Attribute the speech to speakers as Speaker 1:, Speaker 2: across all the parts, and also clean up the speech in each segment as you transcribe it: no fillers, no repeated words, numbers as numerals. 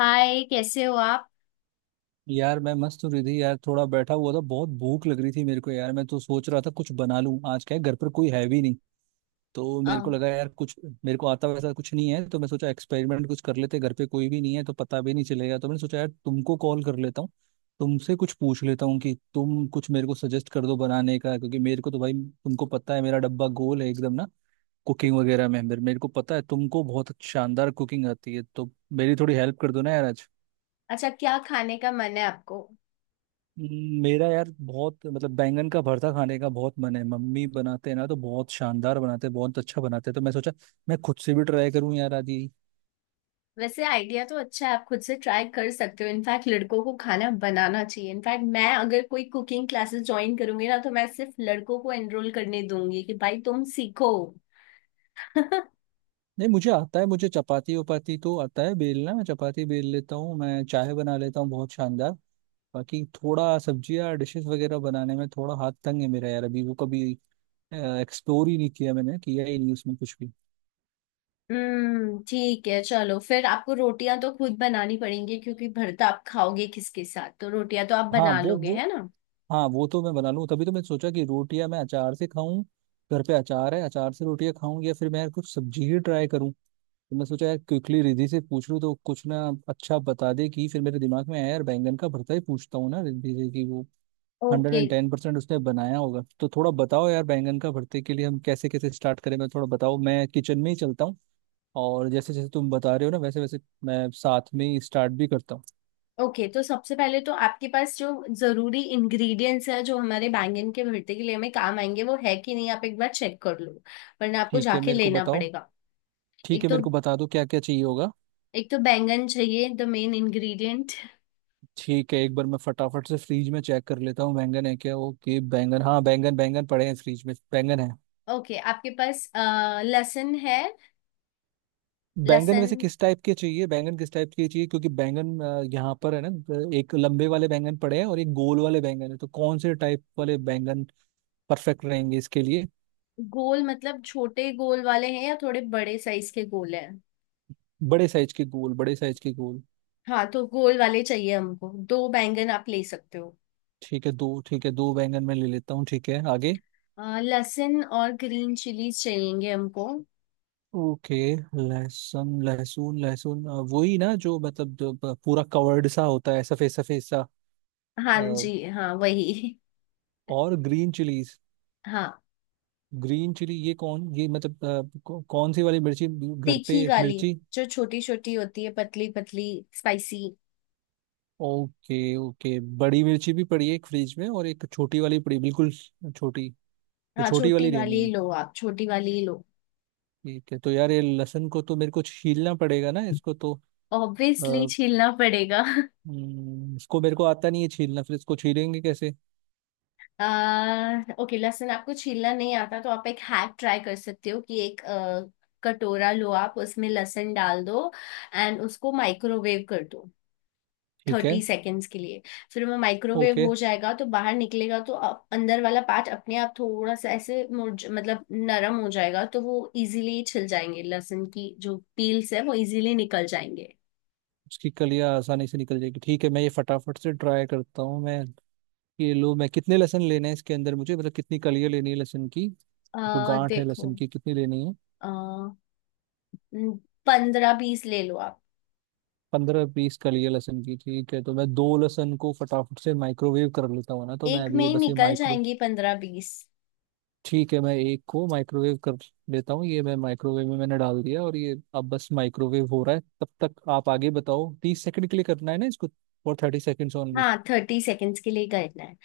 Speaker 1: हाय, कैसे हो आप?
Speaker 2: यार मैं मस्त हूँ रिधि। यार थोड़ा बैठा हुआ था, बहुत भूख लग रही थी मेरे को। यार मैं तो सोच रहा था कुछ बना लूं, आज क्या है, घर पर कोई है भी नहीं। तो
Speaker 1: अ,
Speaker 2: मेरे को लगा यार कुछ, मेरे को आता वैसा कुछ नहीं है, तो मैं सोचा एक्सपेरिमेंट कुछ कर लेते। घर पे कोई भी नहीं है तो पता भी नहीं चलेगा, तो मैंने सोचा यार तुमको कॉल कर लेता हूँ, तुमसे कुछ पूछ लेता हूँ कि तुम कुछ मेरे को सजेस्ट कर दो बनाने का। क्योंकि मेरे को तो, भाई, तुमको पता है, मेरा डब्बा गोल है एकदम, ना कुकिंग वगैरह में। मेरे मेरे को पता है तुमको बहुत शानदार कुकिंग आती है, तो मेरी थोड़ी हेल्प कर दो ना यार आज।
Speaker 1: अच्छा, क्या खाने का मन है आपको?
Speaker 2: मेरा यार बहुत, मतलब, बैंगन का भरता खाने का बहुत मन है। मम्मी बनाते हैं ना तो बहुत शानदार बनाते हैं, बहुत अच्छा बनाते हैं, तो मैं सोचा मैं खुद से भी ट्राई करूं यार आज ही।
Speaker 1: वैसे आइडिया तो अच्छा है। आप खुद से ट्राई कर सकते हो। इनफैक्ट लड़कों को खाना बनाना चाहिए। इनफैक्ट मैं अगर कोई कुकिंग क्लासेस ज्वाइन करूंगी ना तो मैं सिर्फ लड़कों को एनरोल करने दूंगी कि भाई तुम सीखो।
Speaker 2: नहीं, मुझे आता है, मुझे चपाती वपाती तो आता है बेलना, मैं चपाती बेल लेता हूँ, मैं चाय बना लेता हूँ बहुत शानदार। बाकी थोड़ा सब्जियाँ डिशेस वगैरह बनाने में थोड़ा हाथ तंग है मेरा यार, अभी वो कभी एक्सप्लोर ही नहीं किया, मैंने किया ही नहीं उसमें कुछ भी।
Speaker 1: ठीक है, चलो फिर आपको रोटियां तो खुद बनानी पड़ेंगी, क्योंकि भरता आप खाओगे किसके साथ? तो रोटियां तो आप
Speaker 2: हाँ
Speaker 1: बना
Speaker 2: वो
Speaker 1: लोगे
Speaker 2: वो
Speaker 1: है ना?
Speaker 2: हाँ वो तो मैं बना लूँ, तभी तो मैं सोचा कि रोटियां मैं अचार से खाऊं, घर पे अचार है, अचार से रोटियां खाऊं, या फिर मैं यार कुछ सब्जी ही ट्राई करूं। तो मैं सोचा यार क्विकली रिद्धि से पूछ लूं तो कुछ ना अच्छा बता दे। कि फिर मेरे दिमाग में आया यार बैंगन का भरता ही पूछता हूँ ना रिद्धि से, कि वो hundred
Speaker 1: okay.
Speaker 2: And ten percent उसने बनाया होगा। तो थोड़ा बताओ यार बैंगन का भरते के लिए हम कैसे कैसे स्टार्ट करें। मैं थोड़ा बताओ, मैं किचन में ही चलता हूँ, और जैसे जैसे तुम बता रहे हो ना वैसे वैसे मैं साथ में ही स्टार्ट भी करता हूँ।
Speaker 1: ओके, तो सबसे पहले तो आपके पास जो जरूरी इंग्रेडिएंट्स है जो हमारे बैंगन के भरते के लिए हमें काम आएंगे वो है कि नहीं आप एक बार चेक कर लो, वरना आपको
Speaker 2: ठीक है
Speaker 1: जाके
Speaker 2: मेरे को
Speaker 1: लेना
Speaker 2: बताओ।
Speaker 1: पड़ेगा।
Speaker 2: ठीक
Speaker 1: एक
Speaker 2: है
Speaker 1: तो
Speaker 2: मेरे को बता दो क्या क्या चाहिए होगा।
Speaker 1: एक तो बैंगन चाहिए, द मेन इंग्रेडिएंट।
Speaker 2: ठीक है, एक बार मैं फटाफट से फ्रीज में चेक कर लेता हूँ बैंगन है क्या। ओके बैंगन, हाँ बैंगन, बैंगन पड़े हैं फ्रीज में, बैंगन है।
Speaker 1: ओके, आपके पास लहसुन है?
Speaker 2: बैंगन
Speaker 1: लहसुन?
Speaker 2: वैसे किस टाइप के चाहिए, बैंगन किस टाइप के चाहिए? क्योंकि बैंगन यहाँ पर है ना, एक लंबे वाले बैंगन पड़े हैं और एक गोल वाले बैंगन है, तो कौन से टाइप वाले बैंगन परफेक्ट रहेंगे इसके लिए?
Speaker 1: गोल मतलब छोटे गोल वाले हैं या थोड़े बड़े साइज के गोल हैं?
Speaker 2: बड़े साइज के गोल, बड़े साइज के गोल।
Speaker 1: हाँ तो गोल वाले चाहिए हमको, दो बैंगन आप ले सकते हो।
Speaker 2: ठीक है दो, ठीक है दो बैंगन मैं ले लेता हूँ। ठीक है आगे।
Speaker 1: लहसुन और ग्रीन चिलीज चाहिएंगे हमको।
Speaker 2: ओके। लहसुन लहसुन लहसुन वही ना, जो, मतलब जो पूरा कवर्ड सा होता है, सफेद सफेद
Speaker 1: हाँ जी,
Speaker 2: सा।
Speaker 1: हाँ वही।
Speaker 2: और ग्रीन चिलीज,
Speaker 1: हाँ,
Speaker 2: ग्रीन चिली, ये कौन, ये मतलब कौन सी वाली मिर्ची? घर
Speaker 1: तीखी
Speaker 2: पे
Speaker 1: वाली।
Speaker 2: मिर्ची?
Speaker 1: जो छोटी छोटी होती है, पतली पतली। स्पाइसी।
Speaker 2: ओके ओके, बड़ी मिर्ची भी पड़ी है एक फ्रिज में और एक छोटी वाली पड़ी, बिल्कुल छोटी। तो
Speaker 1: हाँ,
Speaker 2: छोटी
Speaker 1: छोटी
Speaker 2: वाली
Speaker 1: वाली
Speaker 2: लेनी
Speaker 1: ही
Speaker 2: है।
Speaker 1: लो, आप छोटी वाली ही लो।
Speaker 2: ठीक है, तो यार ये लहसुन को तो मेरे को छीलना पड़ेगा ना इसको तो।
Speaker 1: ऑब्वियसली
Speaker 2: अ,
Speaker 1: छीलना पड़ेगा।
Speaker 2: इसको मेरे को आता नहीं है छीलना, फिर इसको छीलेंगे कैसे?
Speaker 1: आ, ओके, लहसुन आपको छीलना नहीं आता तो आप एक हैक ट्राई कर सकते हो कि एक कटोरा लो, आप उसमें लहसुन डाल दो, एंड उसको माइक्रोवेव कर दो
Speaker 2: ठीक
Speaker 1: थर्टी
Speaker 2: है।
Speaker 1: सेकेंड्स के लिए। फिर वो माइक्रोवेव
Speaker 2: ओके।
Speaker 1: हो जाएगा तो बाहर निकलेगा तो अंदर वाला पार्ट अपने आप थोड़ा सा ऐसे मुरझ मतलब नरम हो जाएगा, तो वो इजीली छिल जाएंगे, लहसुन की जो पील्स है वो इजीली निकल जाएंगे।
Speaker 2: उसकी कलियां आसानी से निकल जाएगी, ठीक है, मैं ये फटाफट से ट्राई करता हूँ। मैं ये लो, मैं कितने लेसन लेने हैं इसके अंदर मुझे, मतलब कितनी कलियां लेनी है लहसुन की, जो गांठ है
Speaker 1: देखो,
Speaker 2: लहसुन की कितनी लेनी है?
Speaker 1: अ पंद्रह बीस ले लो आप।
Speaker 2: 15-20 कलियां लहसुन की, ठीक है, तो मैं दो लहसुन को फटाफट से माइक्रोवेव कर लेता हूँ ना, तो मैं
Speaker 1: एक
Speaker 2: अभी
Speaker 1: में
Speaker 2: ये
Speaker 1: ही
Speaker 2: बस ये
Speaker 1: निकल
Speaker 2: माइक्रो
Speaker 1: जाएंगी 15-20।
Speaker 2: ठीक है मैं एक को माइक्रोवेव कर लेता हूँ। ये मैं माइक्रोवेव में मैंने डाल दिया, और ये अब बस माइक्रोवेव हो रहा है, तब तक आप आगे बताओ। 30 सेकंड के लिए करना है ना इसको, और 30 सेकेंड्स ओनली?
Speaker 1: हाँ, 30 सेकेंड्स के लिए करना है।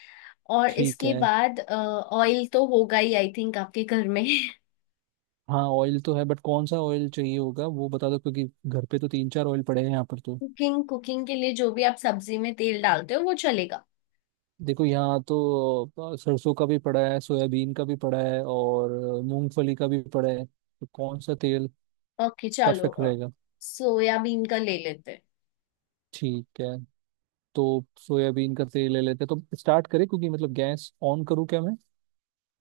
Speaker 1: और
Speaker 2: ठीक
Speaker 1: इसके
Speaker 2: है।
Speaker 1: बाद ऑयल तो होगा ही, आई थिंक, आपके घर में।
Speaker 2: हाँ ऑयल तो है, बट कौन सा ऑयल चाहिए होगा वो बता दो, क्योंकि घर पे तो तीन चार ऑयल पड़े हैं यहाँ पर, तो
Speaker 1: कुकिंग कुकिंग के लिए जो भी आप सब्जी में तेल डालते हो वो चलेगा।
Speaker 2: देखो यहाँ तो सरसों का भी पड़ा है, सोयाबीन का भी पड़ा है, और मूंगफली का भी पड़ा है, तो कौन सा तेल
Speaker 1: ओके, चलो
Speaker 2: परफेक्ट
Speaker 1: अब
Speaker 2: रहेगा?
Speaker 1: सोयाबीन का ले लेते हैं।
Speaker 2: ठीक है, तो सोयाबीन का तेल ले लेते हैं, तो स्टार्ट करें, क्योंकि, मतलब, गैस ऑन करूँ क्या मैं?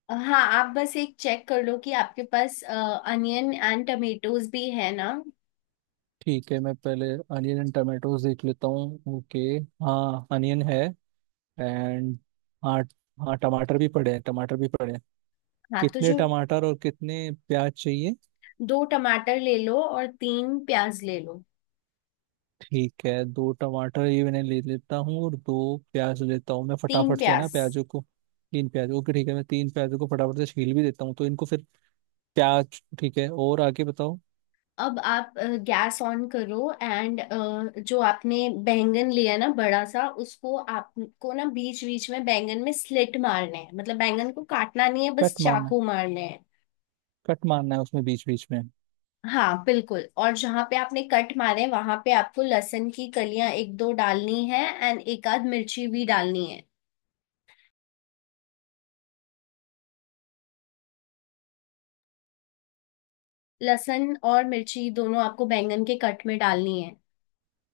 Speaker 1: हाँ, आप बस एक चेक कर लो कि आपके पास अनियन एंड टमेटोज भी है ना।
Speaker 2: ठीक है मैं पहले अनियन एंड टमाटोज देख लेता हूँ। ओके, हाँ अनियन है, एंड हाँ, हाँ टमाटर भी पड़े हैं, टमाटर भी पड़े हैं।
Speaker 1: हाँ तो
Speaker 2: कितने
Speaker 1: जो,
Speaker 2: टमाटर और कितने प्याज चाहिए?
Speaker 1: दो टमाटर ले लो और तीन प्याज ले लो।
Speaker 2: ठीक है, दो टमाटर ये मैंने ले लेता हूँ, और दो प्याज लेता हूँ मैं
Speaker 1: तीन
Speaker 2: फटाफट से, है ना,
Speaker 1: प्याज।
Speaker 2: प्याजों को। तीन प्याज, ओके। ठीक है, मैं तीन प्याजों को फटाफट से छील भी देता हूँ तो इनको फिर प्याज। ठीक है और आगे बताओ।
Speaker 1: अब आप गैस ऑन करो, एंड जो आपने बैंगन लिया ना बड़ा सा, उसको आपको ना बीच बीच में बैंगन में स्लिट मारने हैं, मतलब बैंगन को काटना नहीं है, बस
Speaker 2: कट मारना
Speaker 1: चाकू
Speaker 2: है,
Speaker 1: मारने।
Speaker 2: कट मारना है उसमें बीच बीच में?
Speaker 1: हाँ बिल्कुल, और जहां पे आपने कट मारे वहां पे आपको लहसुन की कलियां एक दो डालनी है, एंड एक आध मिर्ची भी डालनी है। लहसुन और मिर्ची दोनों आपको बैंगन के कट में डालनी है।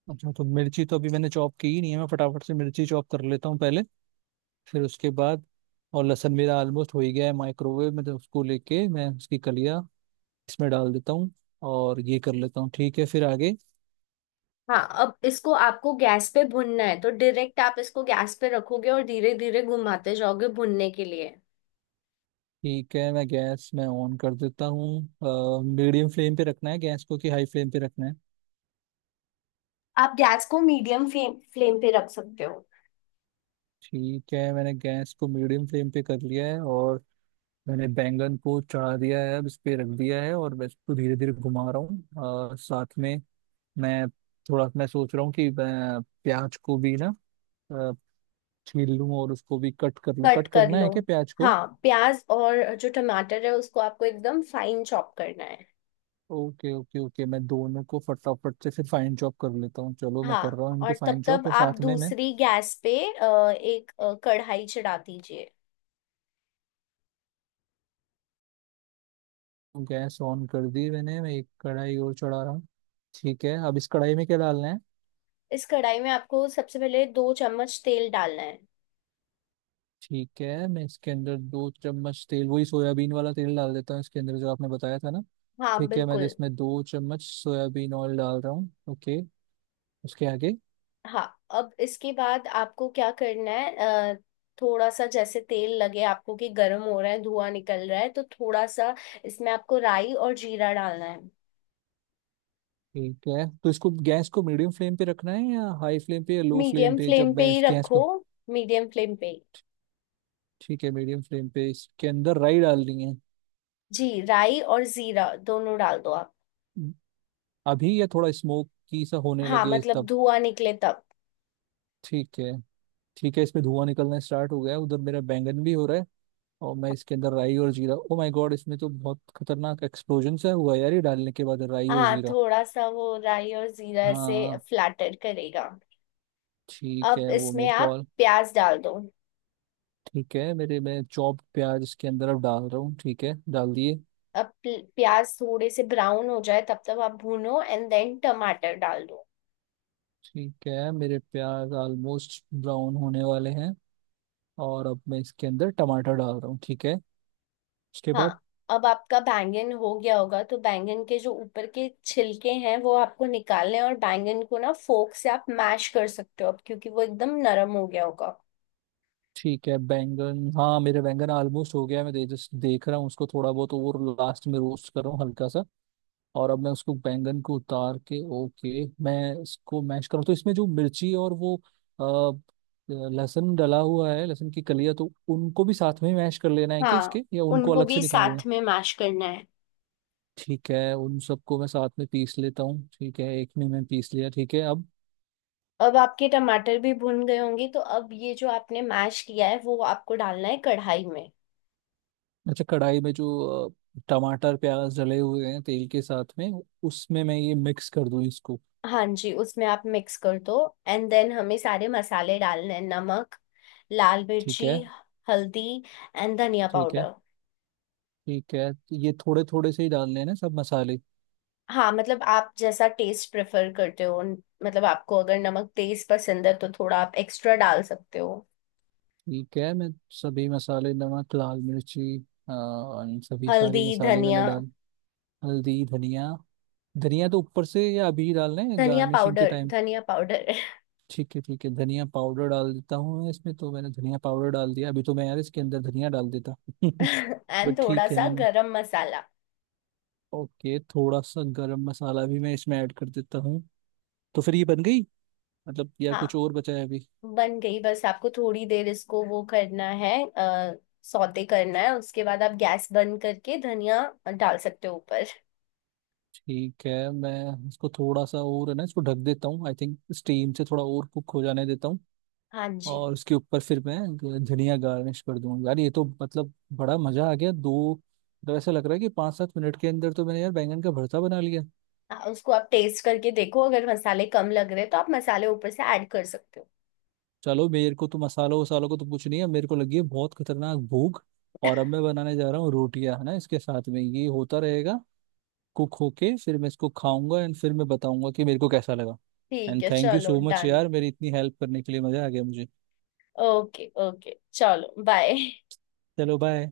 Speaker 2: अच्छा तो मिर्ची तो अभी मैंने चॉप की ही नहीं है, मैं फटाफट से मिर्ची चॉप कर लेता हूँ पहले, फिर उसके बाद। और लहसुन मेरा ऑलमोस्ट हो ही गया है माइक्रोवेव में, तो उसको लेके मैं उसकी कलियाँ इसमें डाल देता हूँ और ये कर लेता हूँ। ठीक है, फिर आगे।
Speaker 1: हाँ, अब इसको आपको गैस पे भुनना है, तो डायरेक्ट आप इसको गैस पे रखोगे और धीरे धीरे घुमाते जाओगे भुनने के लिए।
Speaker 2: ठीक है, मैं गैस मैं ऑन कर देता हूँ, मीडियम फ्लेम पे रखना है गैस को कि हाई फ्लेम पे रखना है?
Speaker 1: आप गैस को मीडियम फ्लेम फ्लेम पे रख सकते हो।
Speaker 2: ठीक है, मैंने गैस को मीडियम फ्लेम पे कर लिया है, और मैंने बैंगन को चढ़ा दिया है, अब इस पे रख दिया है, और मैं इसको धीरे धीरे घुमा रहा हूँ। साथ में मैं, थोड़ा मैं सोच रहा हूँ कि मैं प्याज को भी ना अ, छील लूँ और उसको भी कट कर लूँ।
Speaker 1: कट
Speaker 2: कट
Speaker 1: कर
Speaker 2: करना
Speaker 1: लो।
Speaker 2: है क्या प्याज को?
Speaker 1: हाँ, प्याज और जो टमाटर है उसको आपको एकदम फाइन चॉप करना है।
Speaker 2: ओके ओके ओके, मैं दोनों को फटाफट से फिर फाइन चॉप कर लेता हूँ, चलो मैं कर
Speaker 1: हाँ,
Speaker 2: रहा हूँ इनको
Speaker 1: और तब
Speaker 2: फाइन चॉप,
Speaker 1: तब
Speaker 2: और
Speaker 1: आप
Speaker 2: साथ में मैं
Speaker 1: दूसरी गैस पे एक कढ़ाई चढ़ा दीजिए।
Speaker 2: गैस ऑन कर दी मैंने, मैं एक कढ़ाई और चढ़ा रहा हूँ। ठीक है, अब इस कढ़ाई में क्या डालना है?
Speaker 1: इस कढ़ाई में आपको सबसे पहले 2 चम्मच तेल डालना है।
Speaker 2: ठीक है, मैं इसके अंदर 2 चम्मच तेल, वही सोयाबीन वाला तेल, डाल देता हूँ इसके अंदर, जो आपने बताया था ना।
Speaker 1: हाँ
Speaker 2: ठीक है मैं
Speaker 1: बिल्कुल।
Speaker 2: इसमें 2 चम्मच सोयाबीन ऑयल डाल रहा हूँ। ओके, उसके आगे?
Speaker 1: हाँ, अब इसके बाद आपको क्या करना है? अ, थोड़ा सा जैसे तेल लगे आपको कि गर्म हो रहा है, धुआं निकल रहा है, तो थोड़ा सा इसमें आपको राई और जीरा डालना है।
Speaker 2: ठीक है, तो इसको गैस को मीडियम फ्लेम पे रखना है, या हाई फ्लेम पे, या लो फ्लेम
Speaker 1: मीडियम
Speaker 2: पे,
Speaker 1: फ्लेम
Speaker 2: जब
Speaker 1: पे
Speaker 2: मैं
Speaker 1: ही
Speaker 2: इस गैस
Speaker 1: रखो,
Speaker 2: को?
Speaker 1: मीडियम फ्लेम पे ही।
Speaker 2: ठीक है, मीडियम फ्लेम पे इसके अंदर राई डालनी है
Speaker 1: जी, राई और जीरा दोनों डाल दो आप।
Speaker 2: अभी, या थोड़ा स्मोक की सा होने
Speaker 1: हाँ,
Speaker 2: लगे
Speaker 1: मतलब
Speaker 2: तब?
Speaker 1: धुआं निकले तब।
Speaker 2: ठीक है। ठीक है, इसमें धुआं निकलना स्टार्ट हो गया है। उधर मेरा बैंगन भी हो रहा है, और मैं इसके अंदर राई और जीरा, ओ माय गॉड, इसमें तो बहुत खतरनाक एक्सप्लोजन सा हुआ यार ये डालने के बाद राई और
Speaker 1: हाँ,
Speaker 2: जीरा।
Speaker 1: थोड़ा सा वो राई और जीरा से
Speaker 2: हाँ।
Speaker 1: फ्लैटर करेगा।
Speaker 2: ठीक
Speaker 1: अब
Speaker 2: है वो
Speaker 1: इसमें
Speaker 2: मेरे को।
Speaker 1: आप प्याज डाल दो।
Speaker 2: ठीक है, मेरे मैं चॉप प्याज इसके अंदर अब डाल रहा हूँ, ठीक है डाल दिए।
Speaker 1: अब प्याज थोड़े से ब्राउन हो जाए तब तक आप भूनो, एंड देन टमाटर डाल दो।
Speaker 2: ठीक है, मेरे प्याज ऑलमोस्ट ब्राउन होने वाले हैं, और अब मैं इसके अंदर टमाटर डाल रहा हूँ। ठीक है, उसके
Speaker 1: हाँ,
Speaker 2: बाद?
Speaker 1: अब आपका बैंगन हो गया होगा तो बैंगन के जो ऊपर के छिलके हैं वो आपको निकालने हैं और बैंगन को ना फोक से आप मैश कर सकते हो अब, क्योंकि वो एकदम नरम हो गया होगा।
Speaker 2: ठीक है, बैंगन, हाँ, मेरे बैंगन ऑलमोस्ट हो गया है, जस्ट देख रहा हूँ उसको थोड़ा बहुत, और लास्ट में रोस्ट कर रहा हूँ हल्का सा। और अब मैं उसको बैंगन को उतार के, ओके, मैं इसको मैश करूँ तो इसमें जो मिर्ची और वो अ, लहसुन डला हुआ है, लहसुन की कलियां, तो उनको भी साथ में ही मैश कर लेना है, कि
Speaker 1: हाँ,
Speaker 2: इसके या उनको
Speaker 1: उनको
Speaker 2: अलग से
Speaker 1: भी
Speaker 2: निकालना
Speaker 1: साथ
Speaker 2: है?
Speaker 1: में मैश करना है।
Speaker 2: ठीक है, उन सबको मैं साथ में पीस लेता हूँ, ठीक है एक में मैं पीस लिया। ठीक है अब।
Speaker 1: अब आपके टमाटर भी भुन गए होंगे, तो अब ये जो आपने मैश किया है वो आपको डालना है कढ़ाई में।
Speaker 2: अच्छा, कढ़ाई में जो टमाटर प्याज डले हुए हैं तेल के साथ में, उसमें मैं ये मिक्स कर दूँ इसको?
Speaker 1: हाँ जी, उसमें आप मिक्स कर दो, एंड देन हमें सारे मसाले डालने हैं, नमक, लाल
Speaker 2: ठीक
Speaker 1: मिर्ची,
Speaker 2: है।
Speaker 1: हल्दी, एंड धनिया
Speaker 2: ठीक है।
Speaker 1: पाउडर।
Speaker 2: ठीक है, ये थोड़े थोड़े से ही डाल लेना सब मसाले?
Speaker 1: हाँ, मतलब आप जैसा टेस्ट प्रेफर करते हो, मतलब आपको अगर नमक तेज पसंद है तो थोड़ा आप एक्स्ट्रा डाल सकते हो।
Speaker 2: ठीक है, मैं सभी मसाले, नमक, लाल मिर्ची, और सभी
Speaker 1: हल्दी,
Speaker 2: सारे मसाले
Speaker 1: धनिया।
Speaker 2: मैंने डाल। हल्दी धनिया, धनिया तो ऊपर से या अभी डालना है
Speaker 1: धनिया
Speaker 2: गार्निशिंग के
Speaker 1: पाउडर,
Speaker 2: टाइम?
Speaker 1: धनिया पाउडर।
Speaker 2: ठीक है। ठीक है, धनिया पाउडर डाल देता हूँ मैं इसमें, तो मैंने धनिया पाउडर डाल दिया अभी, तो मैं यार इसके अंदर धनिया डाल देता
Speaker 1: एंड
Speaker 2: बट
Speaker 1: थोड़ा
Speaker 2: ठीक है
Speaker 1: सा
Speaker 2: मैं।
Speaker 1: गरम मसाला।
Speaker 2: ओके, थोड़ा सा गरम मसाला भी मैं इसमें ऐड कर देता हूँ, तो फिर ये बन गई, मतलब, या कुछ
Speaker 1: हाँ,
Speaker 2: और बचा है अभी?
Speaker 1: बन गई, बस आपको थोड़ी देर इसको वो करना है, आ, सौते करना है, उसके बाद आप गैस बंद करके धनिया डाल सकते हो ऊपर।
Speaker 2: ठीक है, मैं इसको थोड़ा सा, और है ना इसको ढक देता हूँ, आई थिंक स्टीम से थोड़ा और कुक हो जाने देता हूँ।
Speaker 1: हाँ जी।
Speaker 2: और उसके ऊपर फिर मैं धनिया गार्निश कर दूंगा। यार ये तो, मतलब, बड़ा मजा आ गया। दो, मतलब, ऐसा लग रहा है कि 5-7 मिनट के अंदर तो मैंने यार बैंगन का भरता बना लिया।
Speaker 1: उसको आप टेस्ट करके देखो, अगर मसाले कम लग रहे तो आप मसाले ऊपर से ऐड कर सकते हो।
Speaker 2: चलो मेरे को तो मसालों वसालों को तो कुछ नहीं है, मेरे को लगी है बहुत खतरनाक भूख। और अब मैं बनाने जा रहा हूँ रोटियां, है ना, इसके साथ में ये होता रहेगा कुक होके, फिर मैं इसको खाऊंगा, एंड फिर मैं बताऊंगा कि मेरे को कैसा लगा।
Speaker 1: ठीक
Speaker 2: एंड
Speaker 1: है,
Speaker 2: थैंक यू
Speaker 1: चलो
Speaker 2: सो मच
Speaker 1: डन।
Speaker 2: यार, मेरी इतनी हेल्प करने के लिए, मजा आ गया मुझे।
Speaker 1: ओके, ओके, चलो बाय।
Speaker 2: चलो बाय।